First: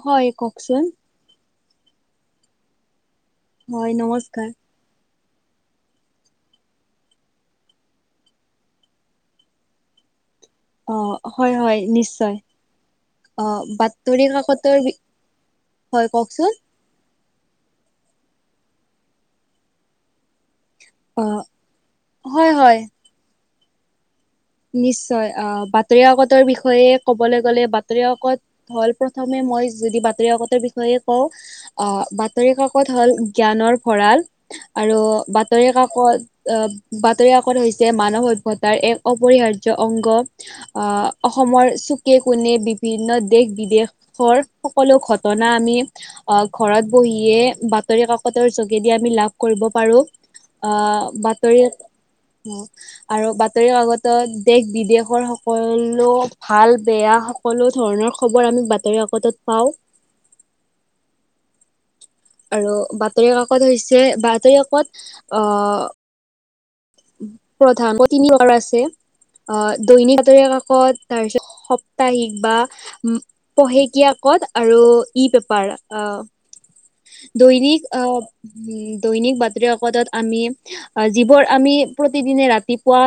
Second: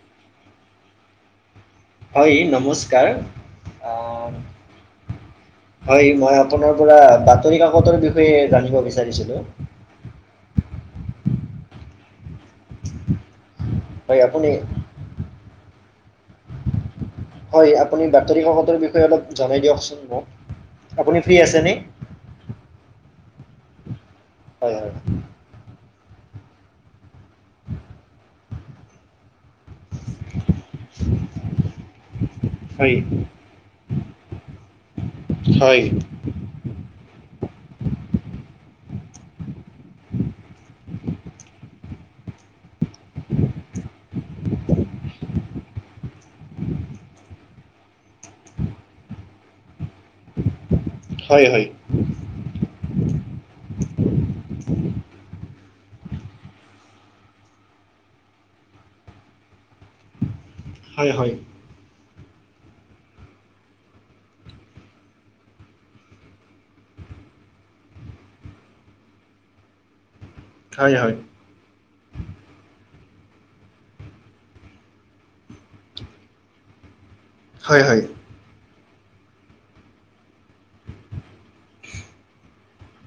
হয় কওকচোন হয় নমস্কাৰ হয় নমস্কাৰ হয় মই আপোনাৰ পৰা বাতৰি কাকতৰ বিষয়ে জানিব বিচাৰিছিলো হয় হয় নিশ্চয় অ হয়, বাতৰি আপুনি কাকতৰ হয় কওকচোন হয় আপুনি বাতৰি কাকতৰ বিষয়ে অলপ জনাই দিয়কচোন মোক অ আপুনি ফ্ৰী আছেনে হয় হয় হয়, নিশ্চয় আহ বাতৰি কাকতৰ বিষয়ে ক'বলৈ গ'লে বাতৰিকাত হল প্ৰথমে মই যদি বাতৰি কাকতৰ বিষয়ে কওঁ আহ মাত বাতৰি হয়, কাকত হ'ল জ্ঞানৰ ভঁৰাল আৰু বাতৰি হয়, কাকত আহ বাতৰি কাকত হৈছে মানৱ সভ্যতাৰ এক অপৰিহাৰ্য অংগ আহ অসমৰ চুকে কোণে বিভিন্ন দেশ বিদেশ ঘৰ সকলো ঘটনা আমি আহ ঘৰত বহিয়ে বাতৰি কাকতৰ যোগেদি আমি লাভ কৰিব পাৰো অ', হয়, বাতৰি হয়, অ', আৰু বাতৰি কাকত দেশ বিদেশৰ সকলো ভাল বেয়া সকলো ধৰণৰ খবৰ আমি বাতৰি পটত পাওঁ হয় হয় আৰু বাতৰি কাকত হৈছে বাতৰি কাকত অ' প্ৰধান তিনিগাৰ আছে অ দৈনিক বাতৰি হয়, হয়, কাকত তাৰ পিছত সাপ্তাহিক বা পহেকীয়াকত আৰু ই পেপাৰ অ' [inaudible] হয়, দৈনিক আহ দৈনিক বাতৰি কাকতত আমি যিবোৰ আমি প্ৰতিদিনে ৰাতিপুৱা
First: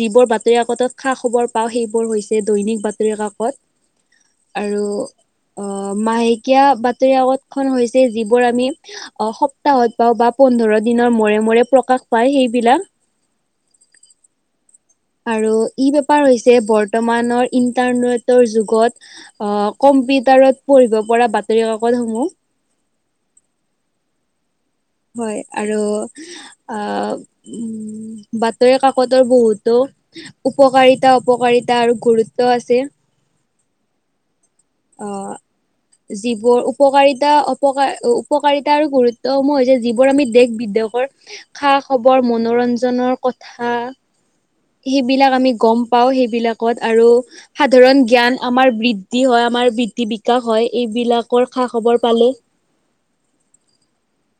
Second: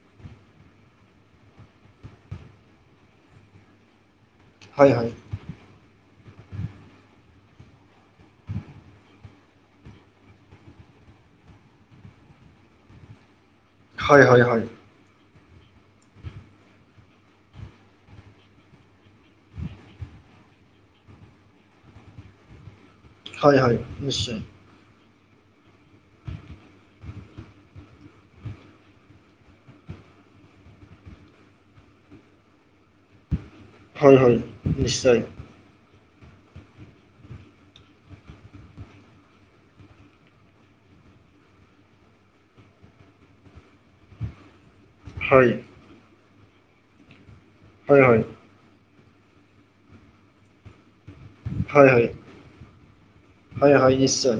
যিবোৰ বাতৰি কাকতত খা খবৰ পাওঁ সেইবোৰ হৈছে দৈনিক বাতৰি কাকত আৰু হয়, হয়, হয়, অ', মাহেকীয়া বাতৰি কাকত খন হৈছে যিবোৰ আমি অ', সপ্তাহত পাও বা পোন্ধৰ দিনৰ মূৰে মূৰে প্ৰকাশ পায় সেইবিলাক হয় হয় হয়। আৰু ই বেপাৰ হৈছে বৰ্তমানৰ ইণ্টাৰনেটৰ যুগত কম্পিউটাৰত পঢ়িব পৰা বাতৰি কাকতসমূহ হয় হয় নিশ্চয়। হয় আৰু আ বাতৰি কাকতৰ বহুতো উপকাৰিতা অপকাৰিতা আৰু গুৰুত্ব আছে হয় হয়। অ' [inaudible] যিবোৰ উপকাৰিতা, উপকাৰ উপকাৰিতা আৰু গুৰুত্বসমূহ হৈছে যিবোৰ আমি দেশ বিদেশৰ খা-খবৰ মনোৰঞ্জনৰ কথা সেইবিলাক হয়, আমি গম পাওঁ, সেইবিলাক আৰু হয়, সাধাৰণ হয়, জ্ঞান আমাৰ বৃদ্ধি হয় আমাৰ বৃদ্ধি বিকাশ হয়, এইবিলাকৰ হয়, খা-খবৰ হয়, পালে। হয়, হয়, নিশ্চয়।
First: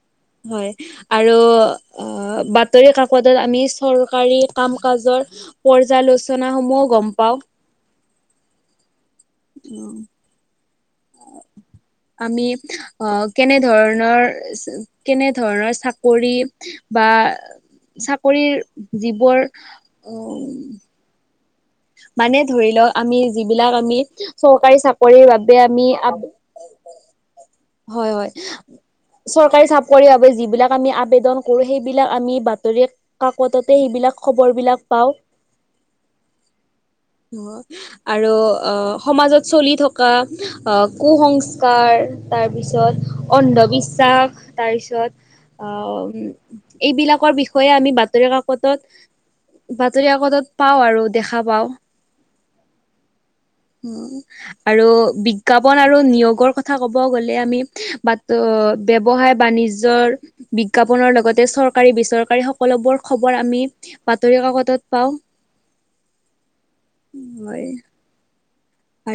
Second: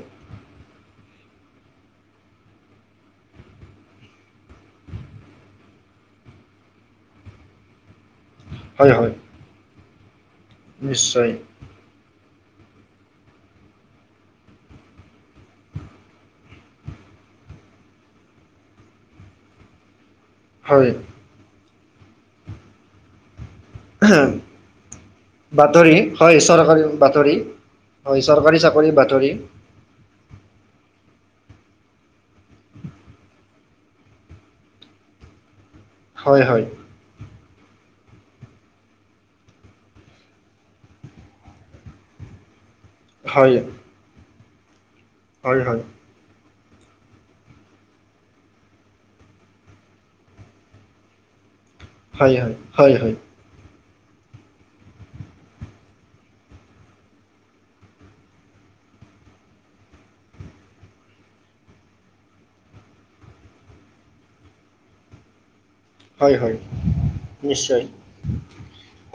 হয়, আৰু অ', বাতৰি কাকতত আমি চৰকাৰী কাম কাজৰ পৰ্যালোচনা সমূহ গম পাওঁ। হয়, হয়। উম। নিশ্চয়। আমি অ', কেনে ধৰণৰ কেনে ধৰণৰ চাকৰি বা চাকৰিৰ যিবোৰ উ হয়। মানে ধৰি লওক আমি, যিবিলাক আমি চৰকাৰী চাকৰি বাতৰি হয়, চৰকাৰী বাতৰি হয়, হয়, চৰকাৰী চাকৰি বাতৰি চৰকাৰী চা [unintelligible] বাবে যিবিলাক আমি আবেদন কৰো, সেইবিলাক আমি বাতৰিক কাকততে সেইবিলাক খবৰবিলাক পাওঁ। হয়, হয়। [unintelligible] আৰু আহ সমাজত চলি থকা কুসংস্কাৰ তাৰপিছত, হয় অন্ধবিশ্বাস হয় তাৰপিছত হয় অ' এইবিলাকৰ বিষয়ে আমি বাতৰি কাকতত বাতৰি কাকতত পাওঁ আৰু, দেখা পাওঁ। হয়, হয়। হয়, হয়। উম, আৰু বিজ্ঞাপন আৰু নিয়োগৰ কথা ক'ব ক'ব গলে আমি, বাত ব্যৱসায় বাণিজ্যৰ বিজ্ঞাপনৰ লগতে চৰকাৰী, বেচৰকাৰী সকলোবোৰ খবৰ আমি বাতৰি কাকতত পাওঁ। হয়, হয়, হয় নিশ্চয়।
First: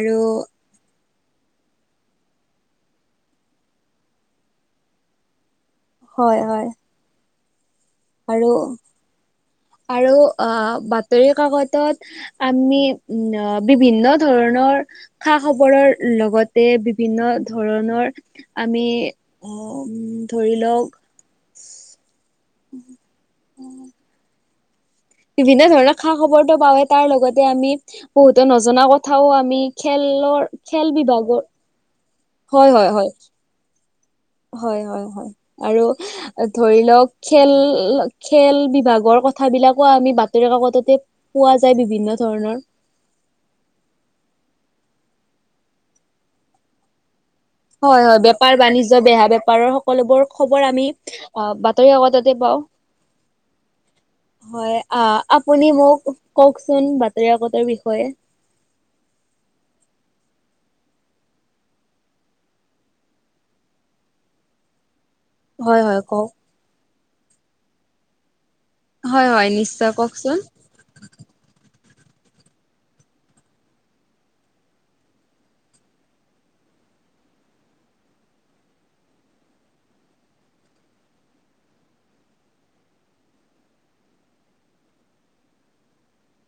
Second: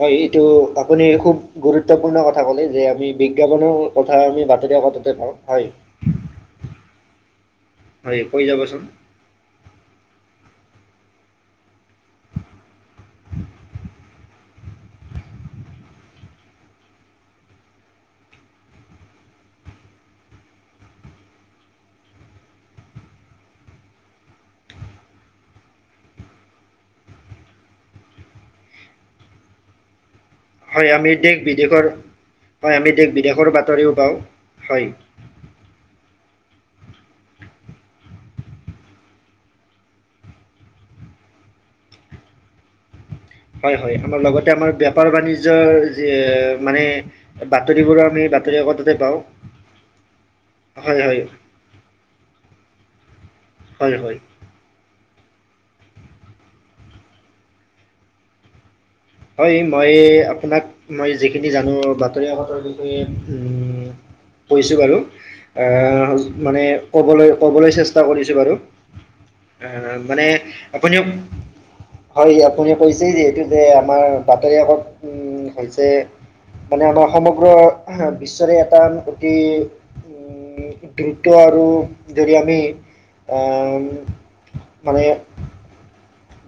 হয়, এইটো আপুনি খুব গুৰুত্বপূৰ্ণ কথা ক'লে, যে আমি বিজ্ঞাপনৰ কথা আমি বাতৰিকাকততে পাওঁ হয়। হয়, হয়। হয়, কৈ আৰু যাবচোন? আৰু আহ বাতৰি কাকতত আমি উম, বিভিন্ন ধৰণৰ খা-খবৰৰ লগতে বিভিন্ন ধৰণৰ আমি ধৰি লওক [unintelligible] বিভিন্ন ধৰণৰ খা-খবৰটো পাওঁৱে, তাৰ লগতে আমি বহুতে নজনা কথাও আমি খেলৰ হয়, খেল আমি দিশ বিভাগৰ বিদেশৰ হয়, আমি দেশ বিদেশৰ বাতৰিও পাওঁ। হয, হয়, হয়, আৰু ধৰি লওঁক খেল-খেল বিভাগৰ কথাবিলাকো আমি বাতৰি কাকততে পোৱা যায়, বিভিন্ন ধৰণৰ। হয়, হয়, আমাৰ লগতে আমাৰ বেপাৰ বাণিজ্যৰ যে মানে বাতৰিবোৰো হয়, হয়, আমি বাতৰি বেপাৰ কাকততে বাণিজ্য পাওঁ বেহা বেপাৰৰ সকলোবোৰ খবৰ আমি হয় হয় আহ বাত তই আগতে [unintelligible] হয় হয় হয় আহ আপুনি মোক কওকচোন বাতৰিকাকতৰ বিষয়ে হয় মই আপোনাক মই যিখিনি জানো বাতৰিকাকতৰ বিষয়ে উম কৈছো বাৰু এ হয় হয় কওক। মানে কবলৈ ক'বলৈ চেষ্টা কৰিছো বাৰু হয় হয় নিশ্চয় আহ মানে কওকচোন। আপুনিও হয় আপুনি কৈছে যে এইটো যে আমাৰ বাতৰি কাকত হৈছে মানে আমাৰ সমগ্ৰ বিশ্বৰে এটা অতি উ দ্ৰুত আৰু যদি আমি মানে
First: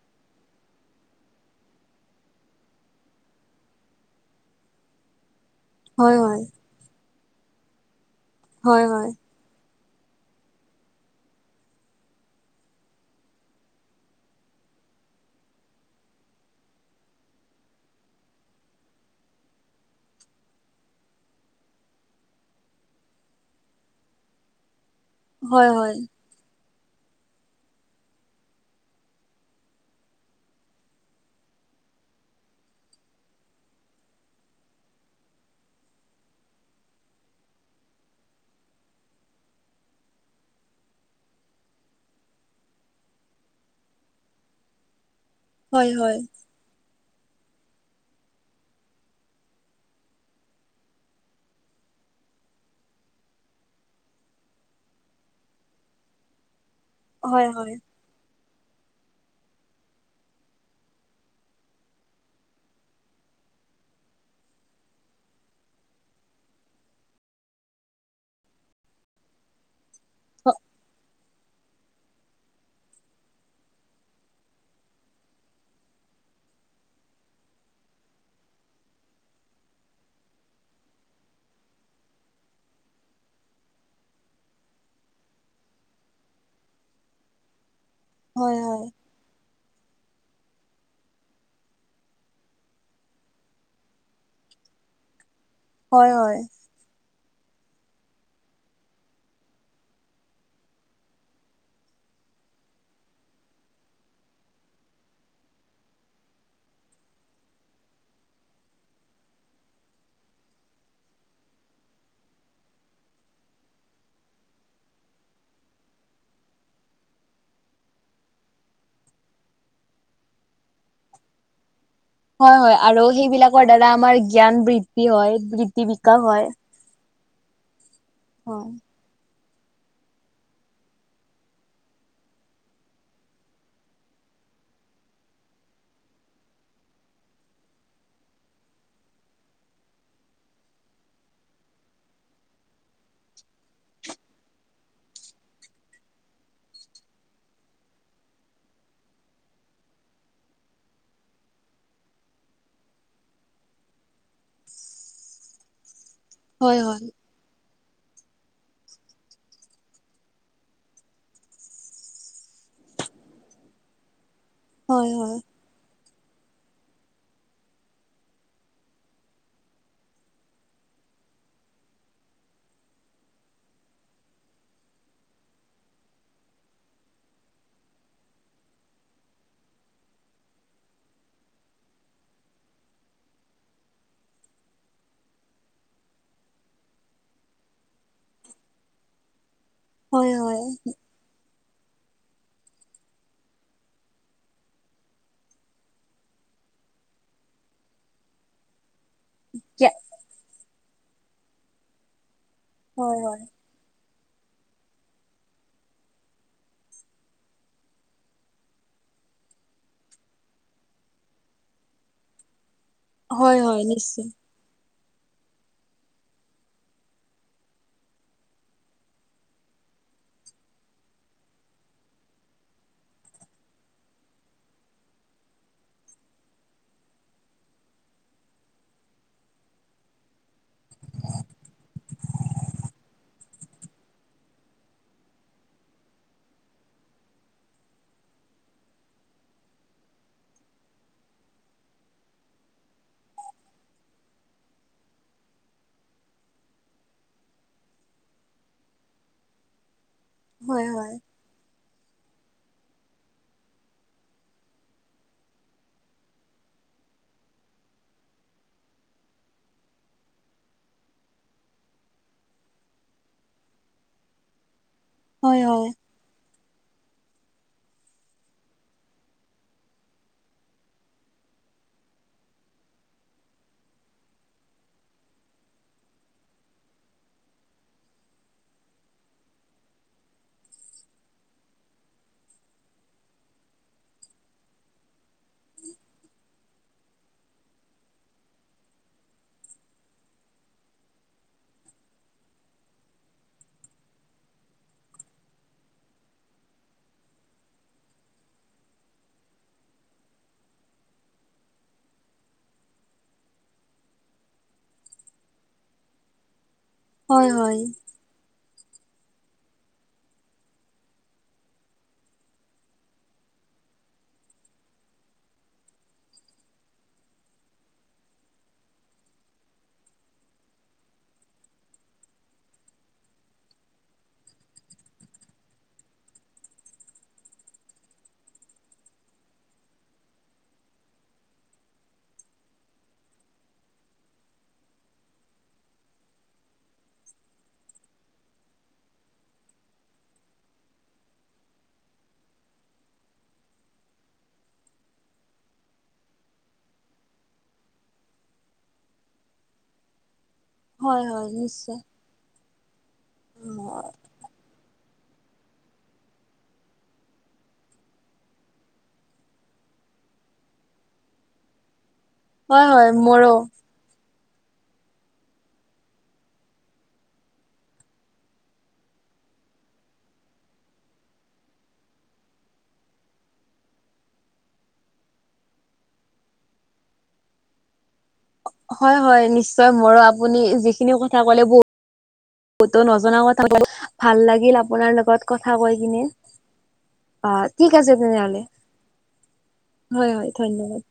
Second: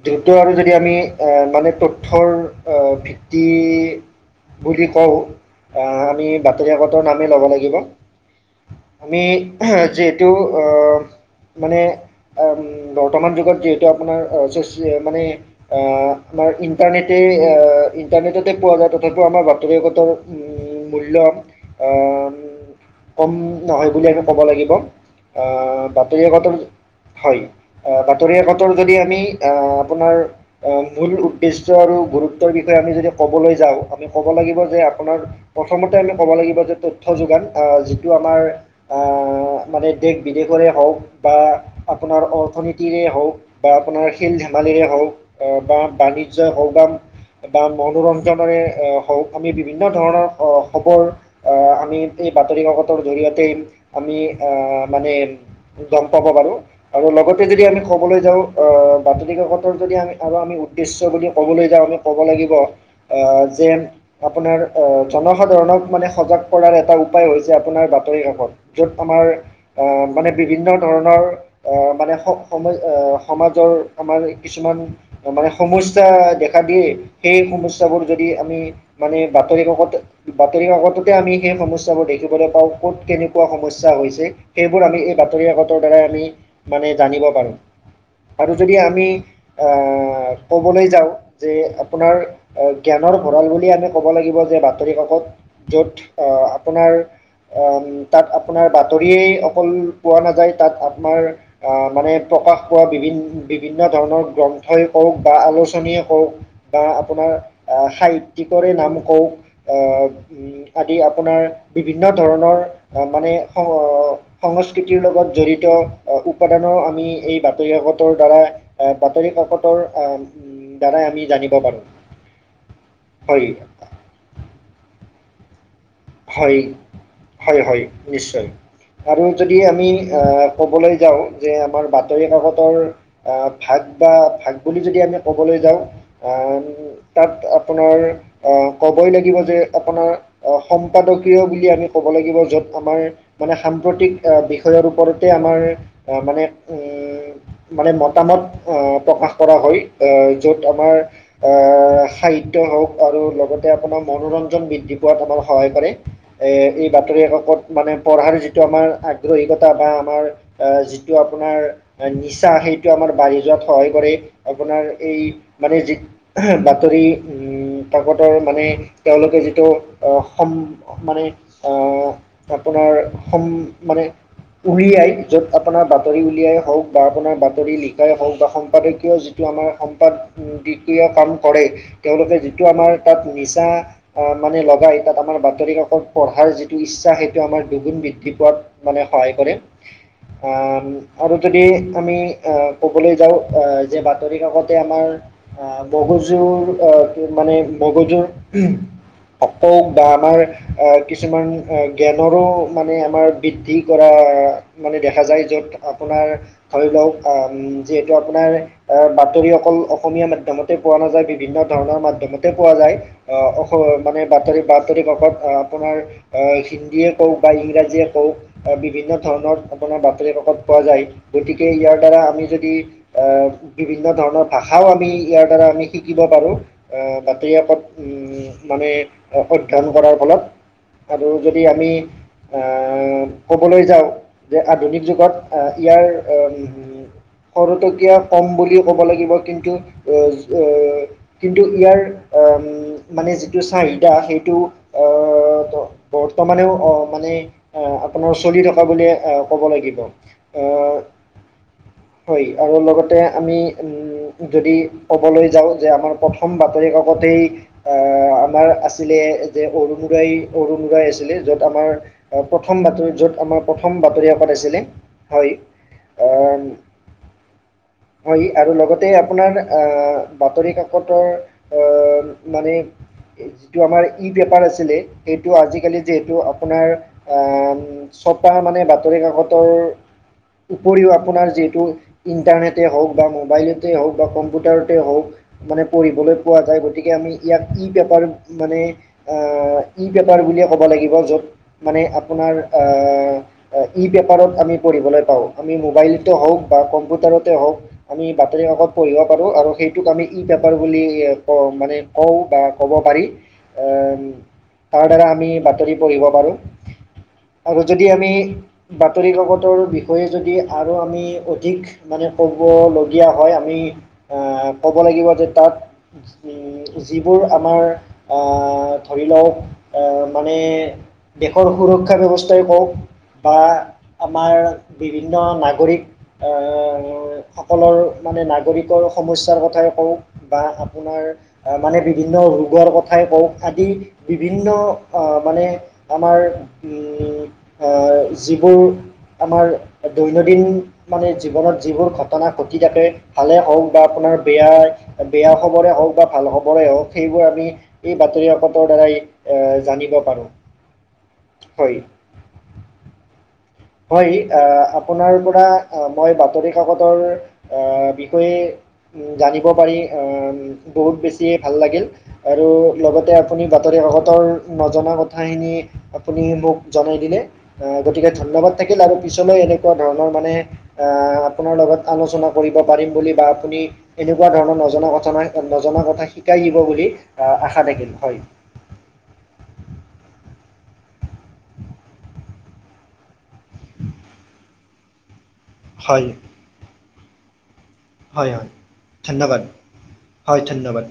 দ্ৰুত আৰু যদি আমি মানে তথ্যৰ ভিত্তি বুলি কও আহ, হয় আমি হয় বাতৰি কাকতৰ নামেই ল'ব লাগিব হয় হয় আমি যিহেতু অ' মানে বৰ্তমান যুগত যিহেতু আপোনাৰ [unintelligible] মানে আহ, আমাৰ ইণ্টাৰনেটেই, ইণ্টাৰনেটতে পোৱা যায় তথাপিও আমাৰ বাতৰি কাকতৰ উম, মূল্য আহ, কম নহয় বুলি আমি ক'ব লাগিব। আ, হয় হয় বাতৰি কাকতৰ হয়, বাতৰি কাকতৰ যদি আমি আ, আপোনাৰ আহ, মূল উদ্দেশ্য আৰু গুৰুত্বৰ বিষয়ে আমি যদি ক'বলৈ যাওঁ আমি ক'ব লাগিব যে আপোনাৰ প্ৰথমতে আমি ক'ব লাগিব যে তথ্য যোগান আহ, যিটো আমাৰ আহ, মানে দেশ বিদেশৰে হওক বা আপোনাৰ অৰ্থনীতিৰে হওক বা আপোনাৰ খেল ধেমালিৰে হওক আহ, বা হয় হয় বাণিজ্যই হওক বা বা মনোৰঞ্জনেৰে হওঁক আমি বিভিন্ন ধৰণৰ খবৰ আহ, আমি এই বাতৰি কাকতৰ জৰিয়তেই আমি আহ, মানে গম পাব বাৰো, আৰু লগতে হয় যদি হয়। আমি কবলৈ যাওঁ আহ বাতৰিকাকতৰ যদি আমি আৰু আমি উদ্দেশ্য বুলি ক'বলৈ যাওঁ আমি ক'ব লাগিব যে আপোনাৰ আ, জনসাধাৰণক মানে সজাগ কৰাৰ এটা উপায় হৈছে আপোনাৰ বাতৰি কাকত। য'ত আমাৰ আহ, মানে বিভিন্ন ধৰণৰ মানে স-সম-সমাজৰ আমাৰ কিছুমান মানে সমস্যা দেখা দিয়ে সেই সমস্যাবোৰ যদি আমি মানে বাতৰি কাকত বাতৰি কাকততে আমি সেই সমস্যাবোৰ দেখিবলৈ পাওঁ ক'ত কেনেকুৱা সমস্যা হৈছে। সেইবোৰ আমি এই বাতৰি কাকতৰ দ্বাৰাই আমি মানে জানিব পাৰো। হয় হয় যদি আমি আহ, ক'বলৈ যাওঁ যে আপোনাৰ আহ, জ্ঞানৰ ভঁৰাল বুলি আমি ক'ব লাগিব যে বাতৰি কাকত য'ত হয় হয়। আহ, আপোনাৰ উম, তাত আপোনাৰ বাতৰিয়েই অকল পোৱা নাযায় তাত আপোনাৰ আহ, মানে প্ৰকাশ পোৱা বিভিন বিভিন্ন ধৰণৰ গ্ৰন্থই ক‌ওঁক বা আলোচনীয়ে ক‌ওঁক। আহ, আপোনাৰ সাহিত্যিকৰে নাম কওক আহ আদি আপোনাৰ বিভিন্ন ধৰণৰ মানে সংস্কৃতিৰ লগত জড়িত উপাদানৰ আমি এই বাতৰি কাকতৰ দ্বাৰা আহ, বাতৰি কাকতৰ আহ, দ্বাৰাই আমি জানিব পাৰোঁ। হয় হয় আৰু হয় সেইবিলাকৰ দ্বাৰা আমাৰ জ্ঞান বৃদ্ধি হয় [unintelligible] হয়, হয়, হয় নিশ্চয়। হয় আৰু যদি আমি আহ, ক'বলৈ যাওঁ যে আমাৰ বাতৰি কাকতৰ আহ, ভাগ বা ভাগ বুলি যদি আমি ক'বলৈ যাওঁ আহ তাত আপোনাৰ অ', ক'বই লাগিব যে আপোনাৰ আহ, সম্পাদকীয় বুলি আমি ক'ব লাগিব য'ত আমাৰ মানে সাম্প্ৰতিক আহ, বিষয়ৰ ওপৰতে আমাৰ আহ, মানে উম মানে মতামত আহ প্ৰকাশ কৰা হয় আহ য'ত আমাৰ। আহ সাহিত্য হওঁক আৰু লগতে আপোনাৰ মনোৰঞ্জন বৃদ্ধি পোৱা। [unintelligible] সহায় কৰে হয় এই হয় বাতৰি কাকত। মানে পঢ়াৰ যিটো আমাৰ আগ্ৰহীকতা বা আমাৰ যিটো আপোনাৰ। নিচা সেইটো আমাৰ বাঢ়ি যোৱাত সহায় কৰে আপোনাৰ হয় এই। হয় মানে যি বাতৰি উম কাকতৰ মানে তেওঁলোকে যিটো অহ। সম মানে অহ আপোনাৰ সম মানে। উলিয়াই য'ত আপোনাৰ বাতৰি উলিয়াই হওঁক বা আপোনাৰ বাতৰি লিখাই হওঁক বা সম্পাদকীয়। [unintelligible] [unintelligible] আমাৰ সম্পাদ দ্বিতীয় কাম কৰে তেওঁলোকে যিটো আমাৰ তাত নিচা মানে লগায়। তাত আমাৰ বাতৰি কাকত পঢ়াৰ যিটো ইচ্ছা সেইটো আমাৰ দুগুণ বৃদ্ধি পোৱাত মানে সহায় কৰে। হয় আ হয় আৰু যদি আমি আহ ক'বলৈ যাওঁ আহ যে বাতৰি কাকতে আমাৰ। আহ মগজুৰ আহ মানে মগজুৰ। হওঁক বা আমাৰ কিছুমান জ্ঞানৰো মানে হয় আমাৰ হয়। বৃদ্ধিক। কৰা মানে দেখা যায় য'ত আপোনাৰ ধৰি লওঁক আহ যিহেতু আপোনাৰ। আহ বাতৰি অকল অসমীয়া মাধ্যমতে পোৱা নাযায় বিভিন্ন ধৰণৰ মাধ্যমতে পোৱা যায়। অ হয় অস হয় মানে। নিশ্চয় [unintelligible] বাতৰি কাকত আপোনাৰ হিন্দীয়ে কওঁক বা ইংৰাজীয়ে কওঁক। বিভিন্ন ধৰণৰ আপোনাৰ বাতৰি কাকত পোৱা যায় গতিকে ইয়াৰ দ্বাৰা আমি যদি। আহ বিভিন্ন ধৰণৰ ভাষাও আমি ইয়াৰ দ্বাৰা আমি শিকিব পাৰোঁ। আহ বাতৰি কাকত উম মানে। অধ্যয়ন কৰাৰ ফলত আৰু যদি আমি আ ক'বলৈ যাওঁ যে আধুনিক যুগত ইয়াৰ উম। সৰহতকীয়া কম বুলি ক'ব লাগিব কিন্তু। [unintelligible] কিন্তু ইয়াৰ আহ মানে যিটো চাহিদা সেইটো আহ। বৰ্তমানেও অ মানে। আহ আপোনাৰ চলি থকা বুলিয়ে আহ ক'ব লাগিব। হয় হয়। হয় আৰু লগতে আমি উম। যদি ক'বলৈ যাওঁ যে আমাৰ প্ৰথম বাতৰি কাকতেই আমাৰ আছ ছিলে যে অৰুনোদই, অৰুনোদই আছিলে য'ত আমাৰ। প্ৰথম বাতৰি য'ত আমাৰ প্ৰথম বাতৰি কাকত আছিলে হয় উম। হয় আৰু লগতে আপোনাৰ আহ বাতৰি কাকতৰ। অহ মানে। যিটো আমাৰ ই-পেপাৰ আছিলে সেইটো আজিকালি যিহেতু আপোনাৰ আম। ছপা মানে বাতৰি কাকতৰ উপৰিও আপোনাৰ যিহেতু। ইণ্টাৰনেটে হওঁক বা মোবাইলতে হওঁক বা কম্পিউটাৰতে হওঁক। মানে পঢ়িবলৈ পোৱা যায় গতিকে আমি ইয়াক ই-পেপাৰ। মানে আ ই-পেপাৰ বুলিয়ে ক'ব লাগিব য'ত। মানে আপোনাৰ আহ। ই-পেপাৰত আমি পঢ়িবলৈ পাওঁ আমি মোবাইলতে হওঁক বা কম্পিউটাৰতে হওঁক। আমি বাতৰি কাকত পঢ়িব পাৰোঁ আৰু সেইটোক আমি ই-পেপাৰ বুলি কওঁ মানে। কওঁ বা ক'ব পাৰি। আম তাৰ দ্বাৰা আমি বাতৰি পঢ়িব পাৰোঁ হয় হয়। আৰু যদি আমি বাতৰি কাকতৰ বিষয়ে যদি আৰু আমি অধিক। মানে ক'বলগীয়া হয় আমি আহ ক'ব লাগিব যে তাত। যিবোৰ আমাৰ ধৰি [unintelligible] লওঁক [unintelligible] মানে। দেশৰ সুৰক্ষা ব্যৱস্থাই কওঁক। বা আমাৰ বিভিন্ন নাগৰিক। সকলৰ মানে নাগৰিকৰ সমস্যাৰ কথাই কওঁক বা আপোনাৰ মানে বিভিন্ন ৰোগৰ কথা ঠাই বওঁ আদি বিভিন্ন মানে আমাৰ যিবোৰ আমাৰ দৈনন্দিন মানে জীৱনত যিবোৰ ঘটনা ঘটি থাকে ভালে হওক বা আপোনাৰ বেয়া বেয়া খবৰে হওক বা ভাল খবৰে হওঁক সেইবোৰ আমি এই বাতৰি কাকতৰ দ্বাৰাই এ জানিব পাৰো হয় হয় নিশ্চয় হয় আহ আপোনাৰ পৰা মই বাতৰি কাকতৰ বিষয়ে জানিব পাৰি বহুত বেছিয়ে ভাল লাগিল। আৰু হয় হয় লগতে মোৰো আপুনি ৰি অগতৰ নজনা কথাখিনি আপুনি মোক জনাই দিলে গতিকে ধন্যবাদ। থাকিল আৰু পিছলৈ এনেকুৱা ধৰণৰ মানে আহ আপোনাৰ লগত আলোচনা কৰিব পাৰিম বুলি বা আপুনি এনেকুৱা ধৰণৰ নজনা কথানা নজনা কথা শিকাই দিব বুলি আহ আশা থাকিল হয়। হয় হয় নিশ্চয় মোৰো আপুনি যিখিনি কথা ক'লে বহুত বতো নজনা কথা ক ভাল লাগিল আপোনাৰ লগত কথা কৈ কিনে হয় অ', ঠিক আছে হয় তেনেহলে হয় ধন্যবাদ হয় হয় ধন্যবাদ।